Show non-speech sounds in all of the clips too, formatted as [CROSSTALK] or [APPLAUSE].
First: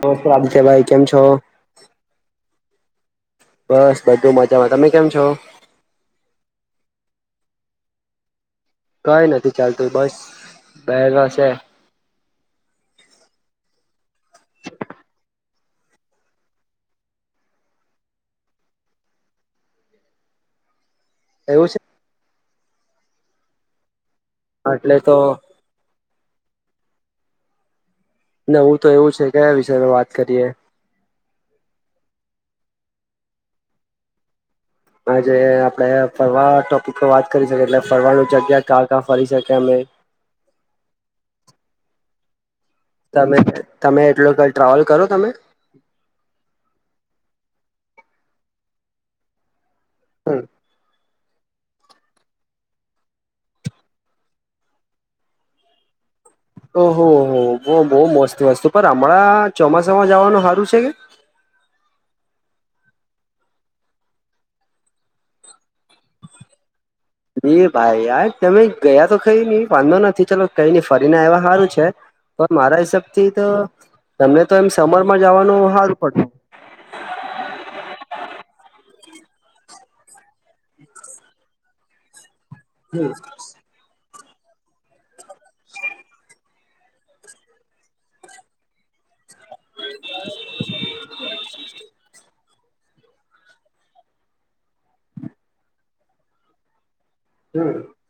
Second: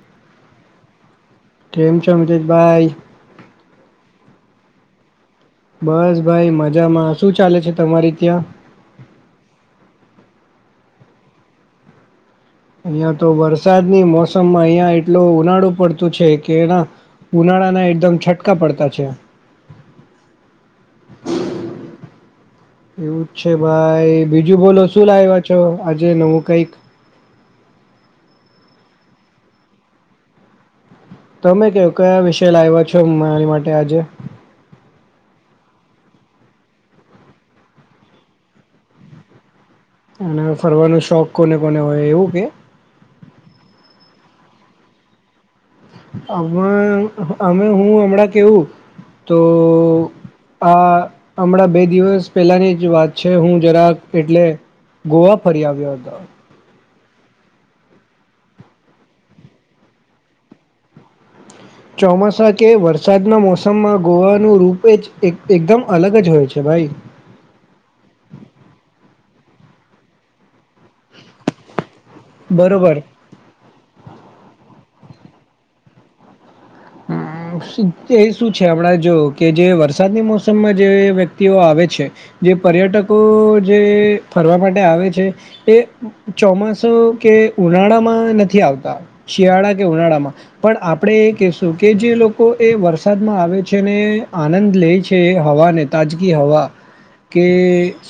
તો તો આમ કેવાય કેમ છો? કેમ છો અમજિત ભાઈ? બસ બધું મજામાં, તમે કેમ છો? બસ ભાઈ મજામાં, શું ચાલે છે તમારી ત્યાં? કઈ નથી ચાલતું બસ બેહેલા છે. અહિયાં તો વરસાદની મોસમમાં અહિયાં એટલું ઉનાળું પડતું છે કેના. ઉનાળાના એકદમ છટકા પડતા છે. એવું છે. એવું જ છે ભાઈ બીજું બોલો એટલે શું તો લાવ્યા છો આજે નવું કઈક. નવું તો એવું છે કે, કયા વિષય માં વાત કરીએ? તમે કેવ કયા વિષય લાવ્યા છો મારી માટે આજે. આજે આપડે ફરવા ટોપિક પર વાત કરી શકીએ એટલે ફરવાનું જગ્યા ક્યાં કાં ફરી શકે અમે. અને ફરવાનો શોખ કોને- કોને હોય એવું કે. તમે તમે એટલો કઈ ટ્રાવેલ કરો તમે. અમે અમે હું હમણા કેવ તો ઓ હમ. આ હમણાં બે દિવસ પહેલાની જ વાત છે, હું જરાક એટલે ગોવા ફરી આવ્યો હતો. ઓહ હો બહ બહ મસ્ત વસ્તુ પર હમણાં ચોમાસામાં જવાનું સારું છે, કે. ચોમાસા કે વરસાદના મોસમમાં ગોવાનું રૂપે જ. એક એકદમ અલગ જ હોય છે, ભાઈ. બે ભાઈ યાર તમે ગયા તો કઈ ન વાંધો નથી ચાલ કઈ નઈ ફરીને એવા સારું છે, પણ મારા બરોબર હિસાબ થી તો તમને તો એમ સમરમાં જવાનું હારુ પડતે. હમ્મ એ શું છે, આપણા જો કે જે વરસાદની મોસમમાં જે વ્યક્તિઓ આવે છે, જે પર્યટકો જે ફરવા માટે આવે છે, એ ચોમાસું કે ઉનાળામાં નથી આવતા. શિયાળા કે ઉનાળામાં પણ આપણેે એ કેશુ જે લોકો એ વરસાદમાં આવે છે, ને આનંદ લે છે, હવાને તાજગી હવા. [INAUDIBLE] કે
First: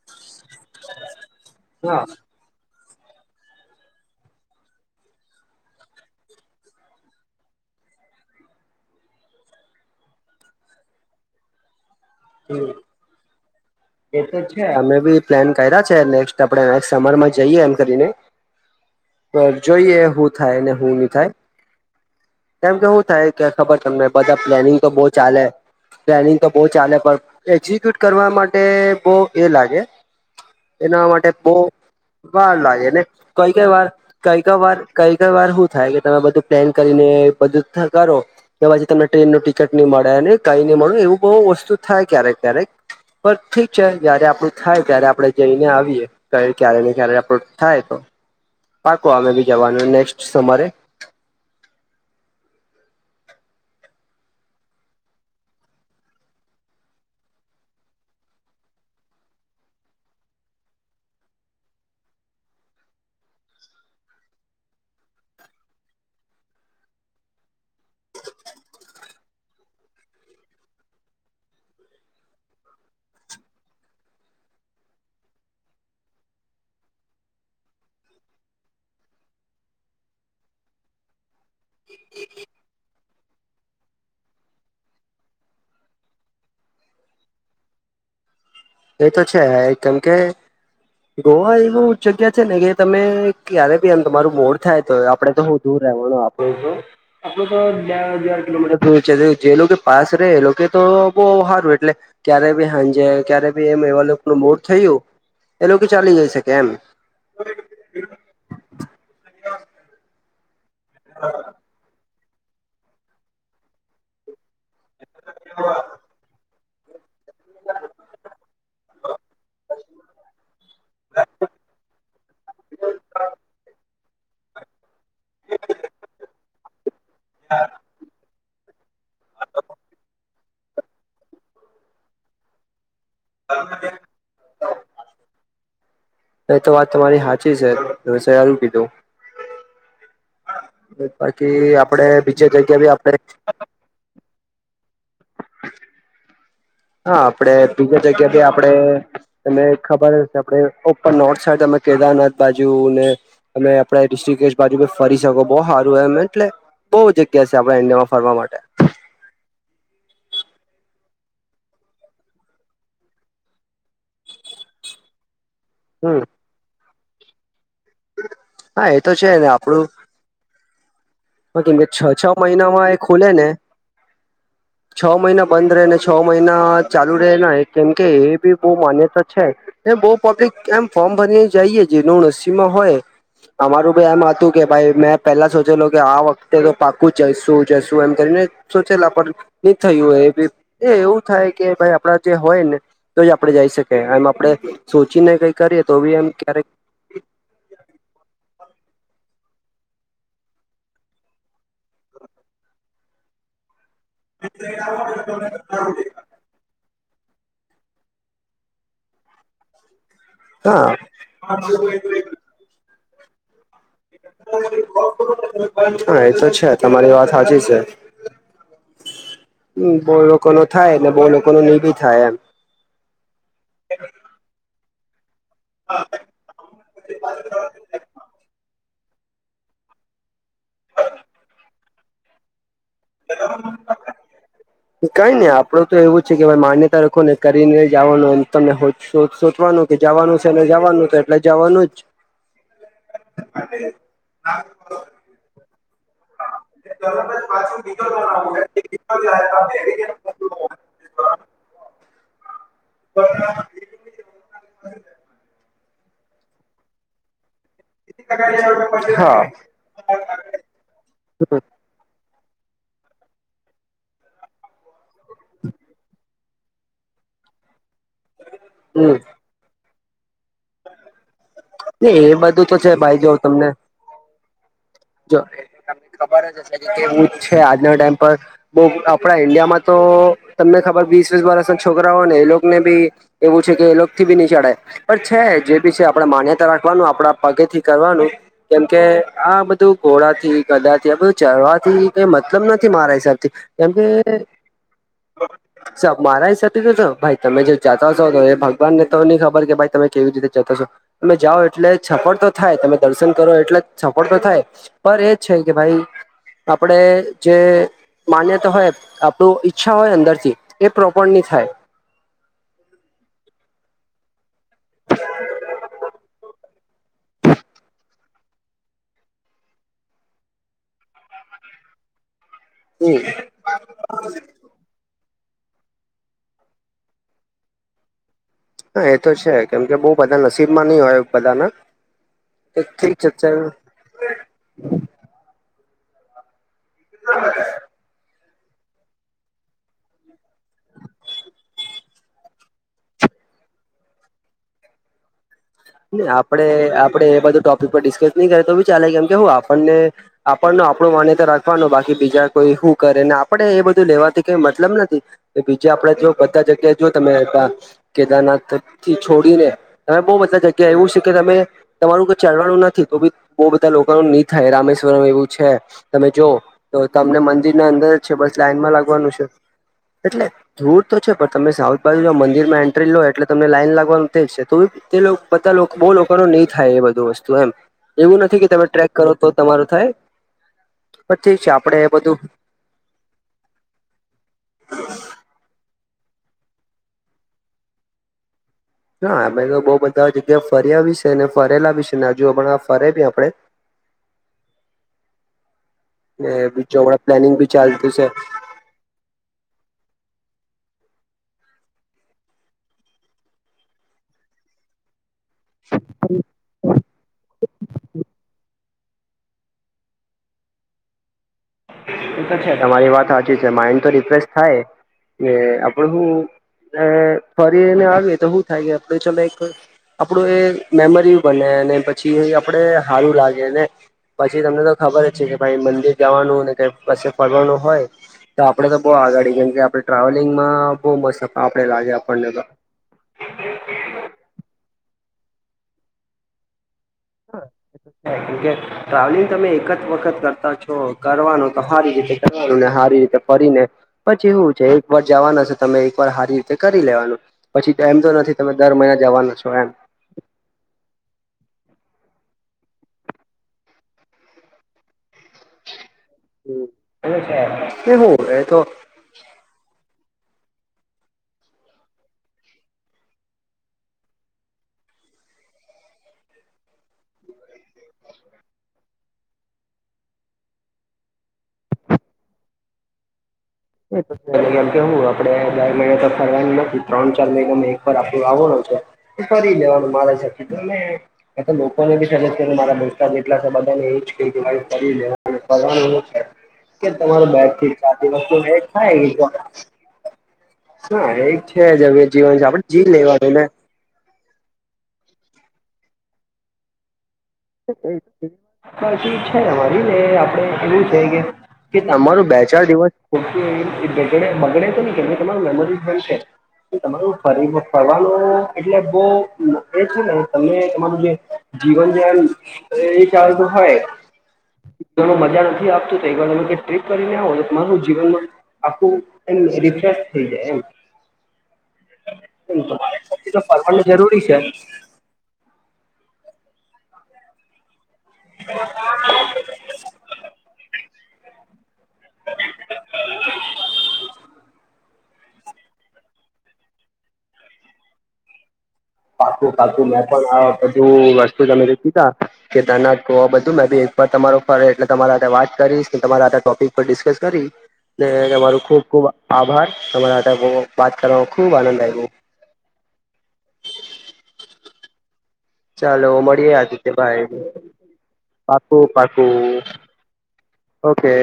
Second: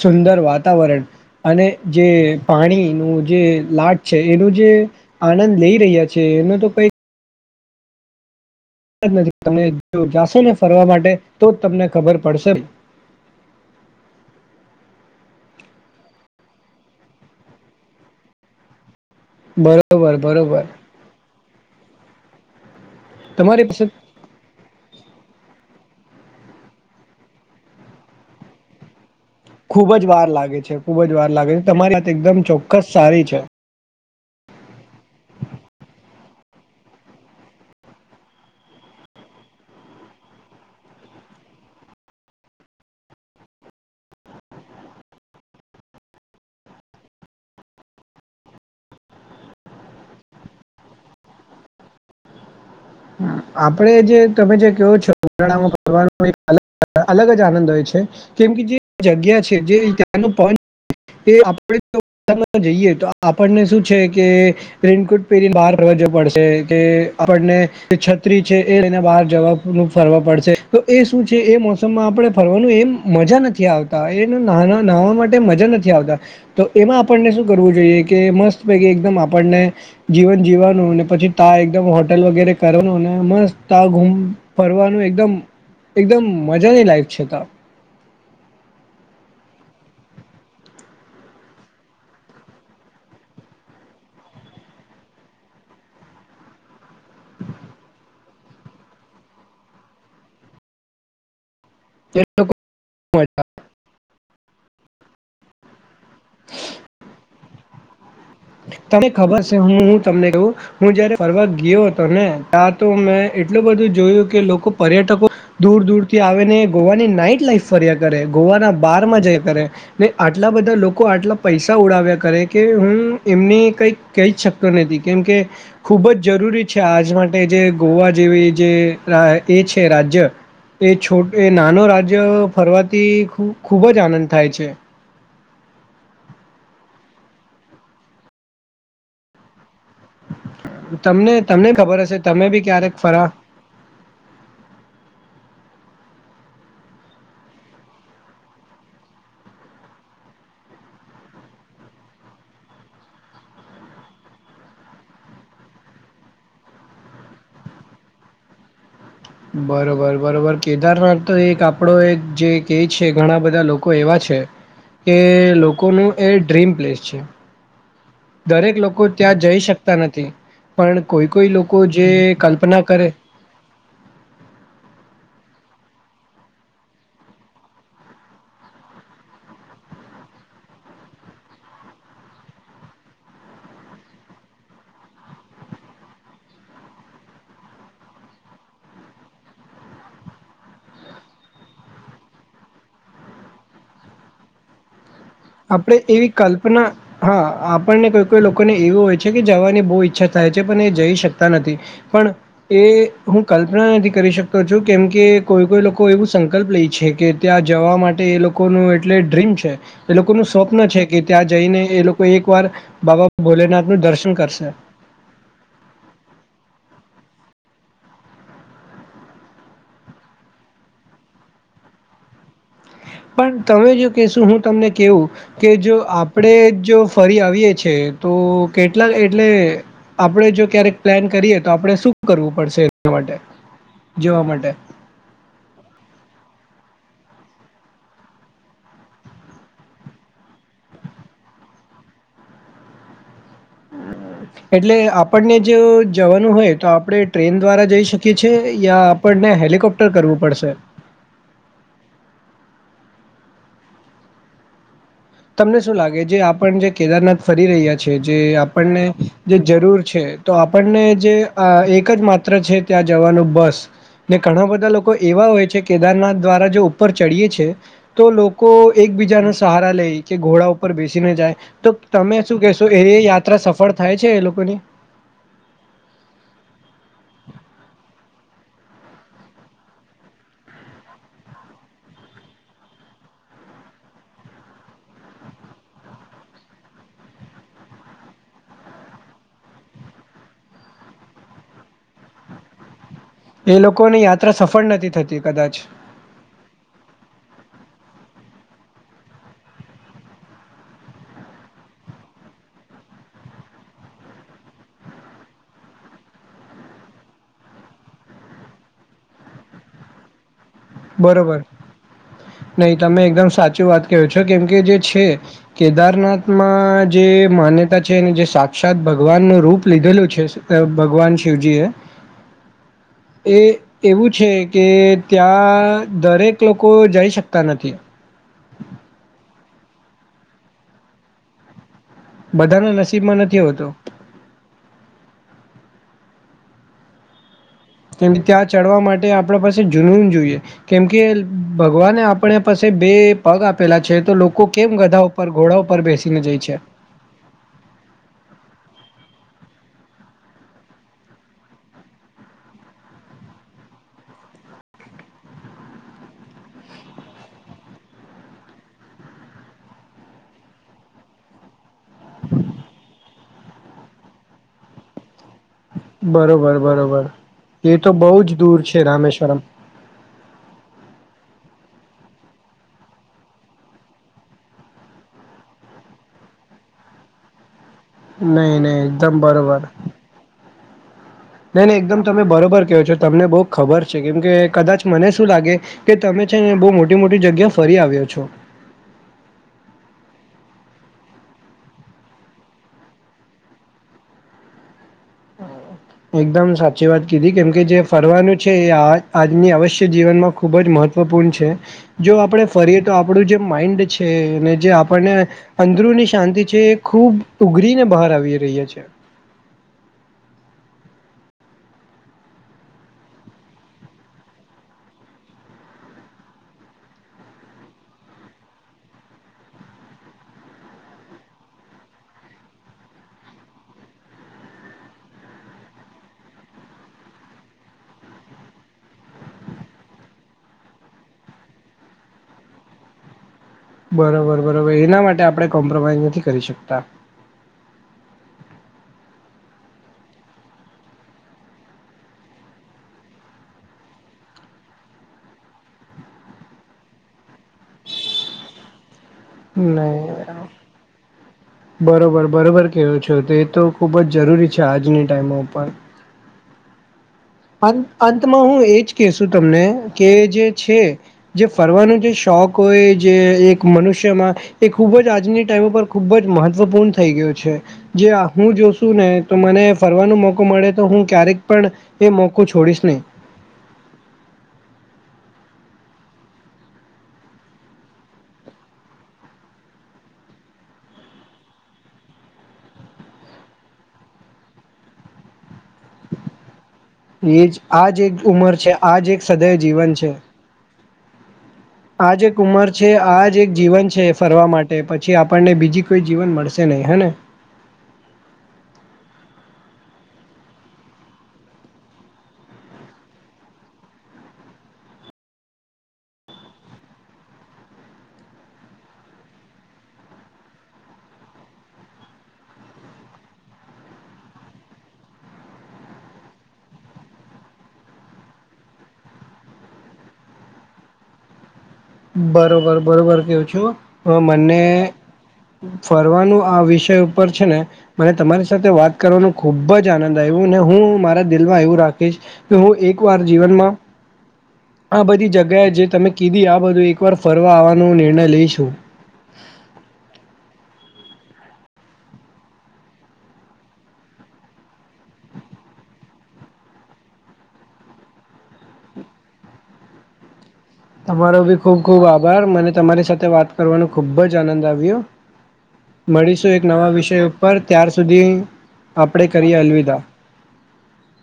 સુંદર વાતાવરણ અને હા જે છે. પાણી નું જે લાટ છે, એનો જે આનંદ લઈ રહ્યા છે, એનો તો કઈક [UNINTELLIGIBLE] તમે જો જાશો ને ફરવા માટે તો તમને ખબર પડશે. એ તો છે, અમે બી પ્લાન કર્યા છે, નેક્સ્ટ નેક્સ્ટ સમરમાં આપડે જઈએ એમ કરીને. પર જોઈએ બરોબર હું થાય બરોબર ને હું નહી થાય. કેમ કે શું થાય કે તમારી ખબર પાસે તમને બધા પ્લેનિંગ તો બહુ ચાલે પ્લેનિંગ તો બહુ ચાલે પણ એક્ઝિક્યુટ કરવા માટે તે બહ. એ લાગે ખૂબ જ વાર લાગે છે ખૂબ એના જ વાર માટે લાગે છે તમારી વાત બહ એકદમ વાર લાગે ચોક્કસ ને સારી છે કઈ કઈ વાર કઈ ક વાર કઈ ક વાર હું થાય કે તમે બધું પ્લેન કરીને બધું કરો. કે પછી તમને ટ્રેન નું ટિકિટ ની મળેને કંઈ નહી મળે એવું બહુ વસ્તુ થાય ક્યારેક ક્યારેક. પણ ઠીક છે, જયારે આપડું થાય ત્યારે આપડે જઈને આવીએ. ક્યારે ને ક્યારે આપડુ થાય તો પાકો અમે ભી જવાનું નેક્સ્ટ સમારે. આપડે જે તમે જે કવો છો [UNINTELLIGIBLE] અલગ જ આનંદ હોય છે કેમ કે જે જગ્યા છે, જે [UNINTELLIGIBLE] [UNINTELLIGIBLE] જઈએ તો આપણને શું છે કે રેન્જ કોર્ટે પેરીને બહાર ફરવા જવું પડશે એટલે આપણને છત્રી છે એ લઈને બહાર જવાનું ફરવા પડશે તો એ શું છે એ મોસમમાં આપણે ફરવાનું એમ મજા નથી આવતા એનું નાના નાવા માટે મજા નથી આવતા તો આપણને શું કરવું જોઈએ કે મસ્ત પૈકી એકદમ જીવન જીવાનું પછી તા એકદમ હોટેલ વગેરે. કરવાનુંને મસ્ત આમ ફરવાનું એકદમ એકદમ મજાની લાઈફ છે તા એ તો છે કેમ કે ગોવા એવું જગ્યા છે ને કે તમે ક્યારે બી આમ તમારું મોડ થાય તો આપડે તો [UNINTELLIGIBLE] આપડું તો બે હજાર કિલોમીટર દૂર છે, જે લોકો પાસ રે એ લોકો તો બઉ હારું એટલે. એ ક્યારે લોકો ભી હાંજે મજા ક્યારે ભી એમ એવા લોકોનું મૂડ થયું એ લોકો ચાલી જઈ છે કે એમ. તને ખબર છે હું તમને કું હું જયારે ફરવા ગયો હતો ને. તા તો મેં એટલું બધું જોયું કે લોકો પર્યટકો દૂર દૂર થી આવે ને. ગોવાની નાઈટ લાઈફ ફર્યા કરે ગોવાના બારમાં જયા કરે ને આટલા બધા લોકો આટલા પૈસા ઉડાવ્યા કરે કે હું એમને કહી શકતો નથી કેમ કે ખુબ જ જરૂરી છે આજના એ જે ગોવા જેવી જે એ છે રાજ્ય એ છોટ એ નાનો રાજ્ય ફરવાથી ખૂબ જ આનંદ થાય છે. એ તો વાત તમારી હાચી છે સયારું કીધું. તમને તમને બાકી ખબર આપડે હશે બીજે તમે બી જગ્યા ભી ક્યારેક આપડે ફરા હા આપડે બીજા જગ્યાથી આપડે તમે ખબર હશે આપડે ઓર નોર્થ સાઈડ તમે કેદારનાથ બાજુ ને તમે આપડે ડિસ્ટ્રિકજ બાજુ ફરી શકો બો હારું એમ એટલે બોઉ જગ્યા છે આપડા ઇન્ડિયામાં ફરવા માટે. બરોબર બરોબર કેદારનાથ તો એક આપડો એક જે કેય છે ઘણા બધા લોકો એવા છે. કે લોકોનું હમ એ ર્ડીમ પ્લેસ છે. દરેક હા એ લોકો તો છે ત્યાં ને જઈ આપડું શકતા નથી, પણ કોઈ કોઈ કેમ લોકો કે છ જે છ કલ્પના મહિનામાં એ કરે ખુલે ને [INAUDIBLE] છ મહિના બંધ રહે ને છ મહિના ચાલુ રહે કેમ કે એ બી બઉ માન્યતા છે. એ બો પબ્લિક એમ ફોર્મ ભર જઈએે જેનું નસીબ માં હોય અમારું ભી એમ હતું કે ભાઈ મેં પેલા સોચેલો કે આ વખતે તો પાકું જઈશું જશું એમ કરીને સોચેલા પણ ની થયું એ બી એ એવું થાય કે ભાઈ આપડા જે હોય ને તો જ આપડે જઈ શકી એમ આપડે સોચીને કઈક આપણડે એવી કલ્પના હા આપણને કોઈ કોઈ લોકોને એવું હોય છે કે જવાની બહુ ઈચ્છા થાય છે પણ એ જઈ શકતા નથી પણ એ હું કલ્પનાથી કરી શકતો છું કેમકે કોઈ કોઈ લોકો એવું સંકલ્પ લે છે કે ત્યાં જવા માટે એ લોકોનું એટલે ડ્રીમ છે. એ લોકો નું સ્વપ્ન હા છે કે ત્યાં જઈને એ લોકો એક વાર બાબા ભોલેનાથ નું દર્શન કરશે હા એતો છે, તમારી વાત હાચી છે. હમ્મ, બહુ લોકો નો થાયને બહુ લોકો ન નહી ભી થાય એમ. પણ તમે જો કહેશું હું તમને કેવું કે જો આપ આપડે જો ફરી આવીએ છીએ તો કેટલાક એટલે આપડે જો ક્યારેક પ્લાન કરીએ તો આપડે શું કરવું પડશે? એના માટે જવા માટે? કઈ ને આપડું તો એવું છે કે ભાઈ માન્યતા રાખોને કરીને જવાનુંમ તમને સોચવાનું કે જવાનું છે ને જવાનું તો એટલે જવાનું જ. એટલે આપણને જે જવાનું હોય તો આપડે ટ્રેન દ્વારા જઈ શકીએ છીએ યા આપણને હેલિકોપ્ટર કરવું પડશે? [UNINTELLIGIBLE] તમને શું લાગે, જે આપણ જે કેદારનાથ ફરી રહ્યા જે આપણને જે જરૂર છે તો આપણને જે અહ એક જ માત્ર છે. ત્યાં જવાનું બસ ને ઘણા બધા લોકો એવા હોય છે કેદારનાથ દ્વારા જો ઉપર ચડીએ છે, તો લોકો હમ એકબીજાને સહારા લે કે ઘોડા ઉપર બેસીને જાય. તો એ તમે શું બધું તો કેહેશો છે એ ભાઈ જો યાત્રા તમને સફળ થાય છે એ લોકોની? જો તમને ખબર હશે જવું જ છે આજનો ટાઈમ પર. બહ ઈન્ડિયામાં તો તમને ખબર વીસ વીસ છોકરા હોય ને એ લોકોને ભી એવું છે કે એ લોક થી બી ની ચડાય. પણ છે જે બી છે આપણેે માન્યતા રાખવાનું આપડા પગે થી કરવાનું કેમકે આ બધું તું ઘોડા થી, ગધા થી, આ બધું ચડવાથી કઈ મતલબ નથી મારા હિસાબ એ કેમકે, લોકોની યાત્રા સફળ નથી થતી કદાચ મારા હિસાબથી તો-તો જો ભાઈ તમે જે જાતા છો તો એ ભગવાન ને તો ની ખબર કે ભાઈ તમે કેવી રીતે જાતા છો. તમે જાઓ એટલે સફળ તો થાય, તમે દર્શન કરો એટલે સફળ તો થાય. પર એજ છે કે ભાઈ. આપડે જે માન્યતા હોય, આપડુ ઈચ્છા હોય અંદરથી એ પ્રોપર ની બરોબર, થાય નહી તમે એકદમ સાચું વાત કયો છો, કેમકે જે છે, કેદારનાથ માં જે માન્યતા છે એને જે સાક્ષાત ભગવાનનું રૂપ લીધેલું છે, ભગવાન શિવજીએ, [INAUDIBLE] [UNINTELLIGIBLE] એ એવું છે કે ત્યાં ત્યાં દરેક લોકો જઈ શકતા નથી. હા, એ તો છે કેમ કે બહુ બધા નસીબમાં નહી હોય બધાના બધાના ઠીક છે, નસીબમાં ચલ નથી હોતો [INAUDIBLE] [UNINTELLIGIBLE] એ ત્યાં ચડવા માટે આપડા પાસે જૂનુન જોઈએ. કેમકે ભગવાને આપડા પાસે બે પગ આપેલા છે તો લોકો કેમ ગધા ઉપર ઘોડા ઉપર ને બેસીને જાય આપડે, છે આપડે એ બધું ટોપિક પર ડિસ્કસ નહી કરે તો બી ચાલે, કેમકે આપણને આપણનો આપડુ માન્યતા રાખવાનું બાકી બીજા કોઈ શું કરે ને આપે એ બધું લેવાથી કઈ મતલબ નથી. બીજે આપડે જો બધા જગ્યાએ જો તમે કેદારનાથથી છોડીને તમે બહુ બધા જગ્યા કે એવું છે કે તમે, તમારું કઈ ચાલવાનું નથી તો બી બધા લોકોનૂ નિ થાય, રામેશ્વર એવું છે. તમે જો બરોબર તો બરોબર તમને મંદિરના એ અંદર તો જ છે, બહુ બસ દૂર લાઈનમાં લાગવાનું છે રામેશ્વરમ એટલે ધૂર તો છે, પણ તમે સાઉથ બાજુ જો મંદિર માં એન્ટ્રી લો, એટલે તમને લાઈન લાગવાનું તે જ છે તો, એ લો બધા લો, બહુ લોકોનું નહી થાય, એ બધું વસ્તુ એમ એવું નથી કે નહી તમે નહી ટ્રેક કરો એકદમ તો બરોબર તમારું થાય, પણ ઠીક છે નહી નહી આપડે એ એકદમ બધું તમે બરોબર કયો છો. તમને બહુ ખબર છે, કેમ કે કદાચ મને શું લાગે કે તમે છે ને બહુ મોટી-મોટી જગ્યા ફરી આવ્યો છો. હા, અમે તો બહુ બધા જગ્યાએ ફર્યા બી છે ને, ફરેલા બી છે ને જુઓ પણ ફરે ભી આપડે [INAUDIBLE] ને એકદમ બીજું સાચી હમણાં વાત કીધી, પ્લાનિંગ બી કેમ કે જે ચાલતું ફરવાનું છે, એ આ આજની અવશ્ય જીવનમાં ખૂબ જ મહત્ત્વપૂર્ણ છે. જો આપણેે ફરીએ તો આપણું જે માઈન્ડ છે, જે આપણને અંદરુની શાંતિ છે, એ ખૂબ ઉઘરીને બહાર આવી રહી છે. એ તો છે, તમારી વાત સાચી છે, માઈન્ડ તો રિફ્રેશ થાય. ને આપડે શું, ને ફરી ને આવીએ તો શું થાય, આપડે ચાલ આપણું એ મેમરી બને ને, પછી આપણેે હારું લાગે ને પછી તમને તો ખબર જ છે કે ભાઈ મંદિર જવાનું ને, પછી ફરવાનું હોય. તો આપડે તો બહુ આગાડી કેમ કે, આપડે ટ્રાવેલિંગમાં બહુ મસ આપણે લાગે, આપણને તો બરોબર-બરોબર એના માટે આપણે કોમ્પ્રોમાઈઝ નથી કરી શકતા. [INAUDIBLE] ટ્રાવેલિંગ તમે એક જ વખત કરતા છો, કરવાનું તો સારી રીતે કરવાનું ને સારી રીતે ફરીને પછી એવું છે, એક વાર જવાનું છે તમે એક વાર સારી રીતે કરી લેવાનું પછી એમ તો નથી તમે દર મહિના જવાના છો, એમ હા, એ બરાબર બરોબર-બરોબર કેવો છો, તે તો ખૂબ જ જરૂરી છે, આજની ટાઈમ ઉપર હમ્મ, [UNINTELLIGIBLE] કેવું એ તો કેશું તમને, કે જે છે જે ફરવાનો જે શોખ હોય, જે એક મનુષ્યમાં એ ખૂબ જ આજની ટાઈમ ઉપર ખુબ જ મહત્વપૂર્ણ થઈ ગયું છે. જે આ હું જોશું ને તો મને ફરવાનો મોકો મળે તો, હું ક્યારેક પણ એ મોકો છોડીશ નહીં. એ તો એ કેમ કે હું આપડે બાર મહિના તો ફરવાનું નથી, ત્રણ-ચાર મહિના એક વાર આપણું આવવાનું છે. ફરી લેવાનું મારે શકી અને એ તો લોકોને બી સજેસ્ટ કરું, મારા ભ્રષ્ટા કેટલા છે, મતલબ એ જ કરી લે ભગવાન એવું છે કે, તમાર નહીં એ બેગ જ થી આ ચાર જ એક દિવસ ઉંમર [UNINTELLIGIBLE] છે આ જ એક સદય જીવન છે હા, એ છે જ હવે જરુરી આ એ જીવન એક છે, ઉંમર આપડે જી આ લેવાનું ને જ એક જીવન છે ફરવા માટે પછી, આપણને બીજી કોઈ જીવન મળશે નહીં હે ને પછી છે ને મારી ને આપણેે એવું છે કે કે તમારું બે-ચાર દિવસ ખોુંગડે બગડે છે ને કે એમ તમાર મેમરી બનશે તમારું ફરી ફરવાનું એટલે બહ એ છે ને તમે તમારું જે જીવન જેમ એ ચાલતું હોય. મજા નથી આપતું તો એક વાર તમે ટ્ર્રીપ કરીને આવો, તમારું જીવનમાં આખું એમ રિફેશ થઈ જાય છે, એમ તમારે બરોબર-બરોબર કેવ છું, ફરવાનું તો જરૂરી છે મને ફરવાનું આ વિષય ઉપર છે ને મને તમારી સાથે વાત કરવાનો ખુબ જ આનંદ આવ્યું અને હું મારા... દલવા એવું રાખીશ કે હું એક વાર જીવનમાં... આ બધી જગ્યાએ જે તમે કીધી આ બધી એક વાર ફરવા આવવાનો નિર્ણય લઈશું. પાકું પાકું મેં પણ આવા પછી રસ્તો તમે [UNINTELLIGIBLE] કેદારનાથ કહ બધું મેં ભી એક વાર તમારો ફરે એટલે તમારા સાથે વાત કરીશ તમારા ટોપિક પર ડિસ્કસ કરીશ. તમારું ખુબ ખુબ આભાર તમારા હાથે વાત કરવામાં ખુબ આનંદ આયવો. પણ મને તમારી સાથે વાત કરવાનું ખુબ જ આનંદ આવ્યો. ચાલો મળીશું મળીએ એક નવા આદિત્યભાઈ વિષય ઉપર ત્યાર સુધી પાકું આપણેે પાકું કરીએ અલવિદા. ઓકે.